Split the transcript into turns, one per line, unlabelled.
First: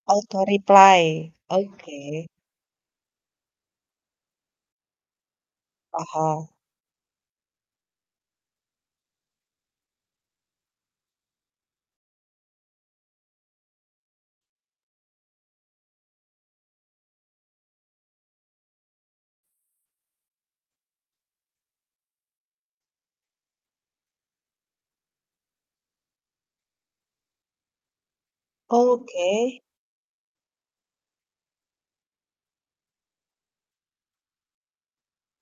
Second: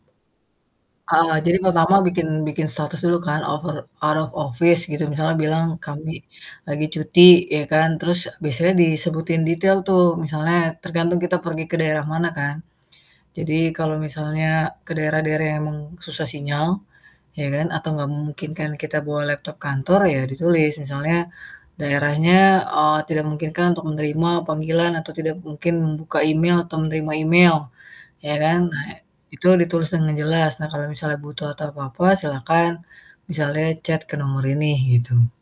Auto replay?
Eee jadi pertama bikin
Oke.
bikin status dulu kan out of out of office gitu, misalnya bilang, "Kami
Oh.
lagi cuti," ya kan. Terus biasanya disebutin detail tuh, misalnya tergantung kita pergi ke daerah mana kan. Jadi kalau misalnya ke daerah-daerah yang memang susah sinyal, ya kan atau gak memungkinkan kita bawa laptop kantor, ya ditulis misalnya, "Daerahnya, eee, tidak memungkinkan untuk menerima panggilan atau tidak mungkin membuka email atau menerima email," ya kan. Nah itu
Oke.
ditulis dengan jelas. "Nah, kalau misalnya butuh atau apa-apa silahkan misalnya chat ke nomor ini" gitu.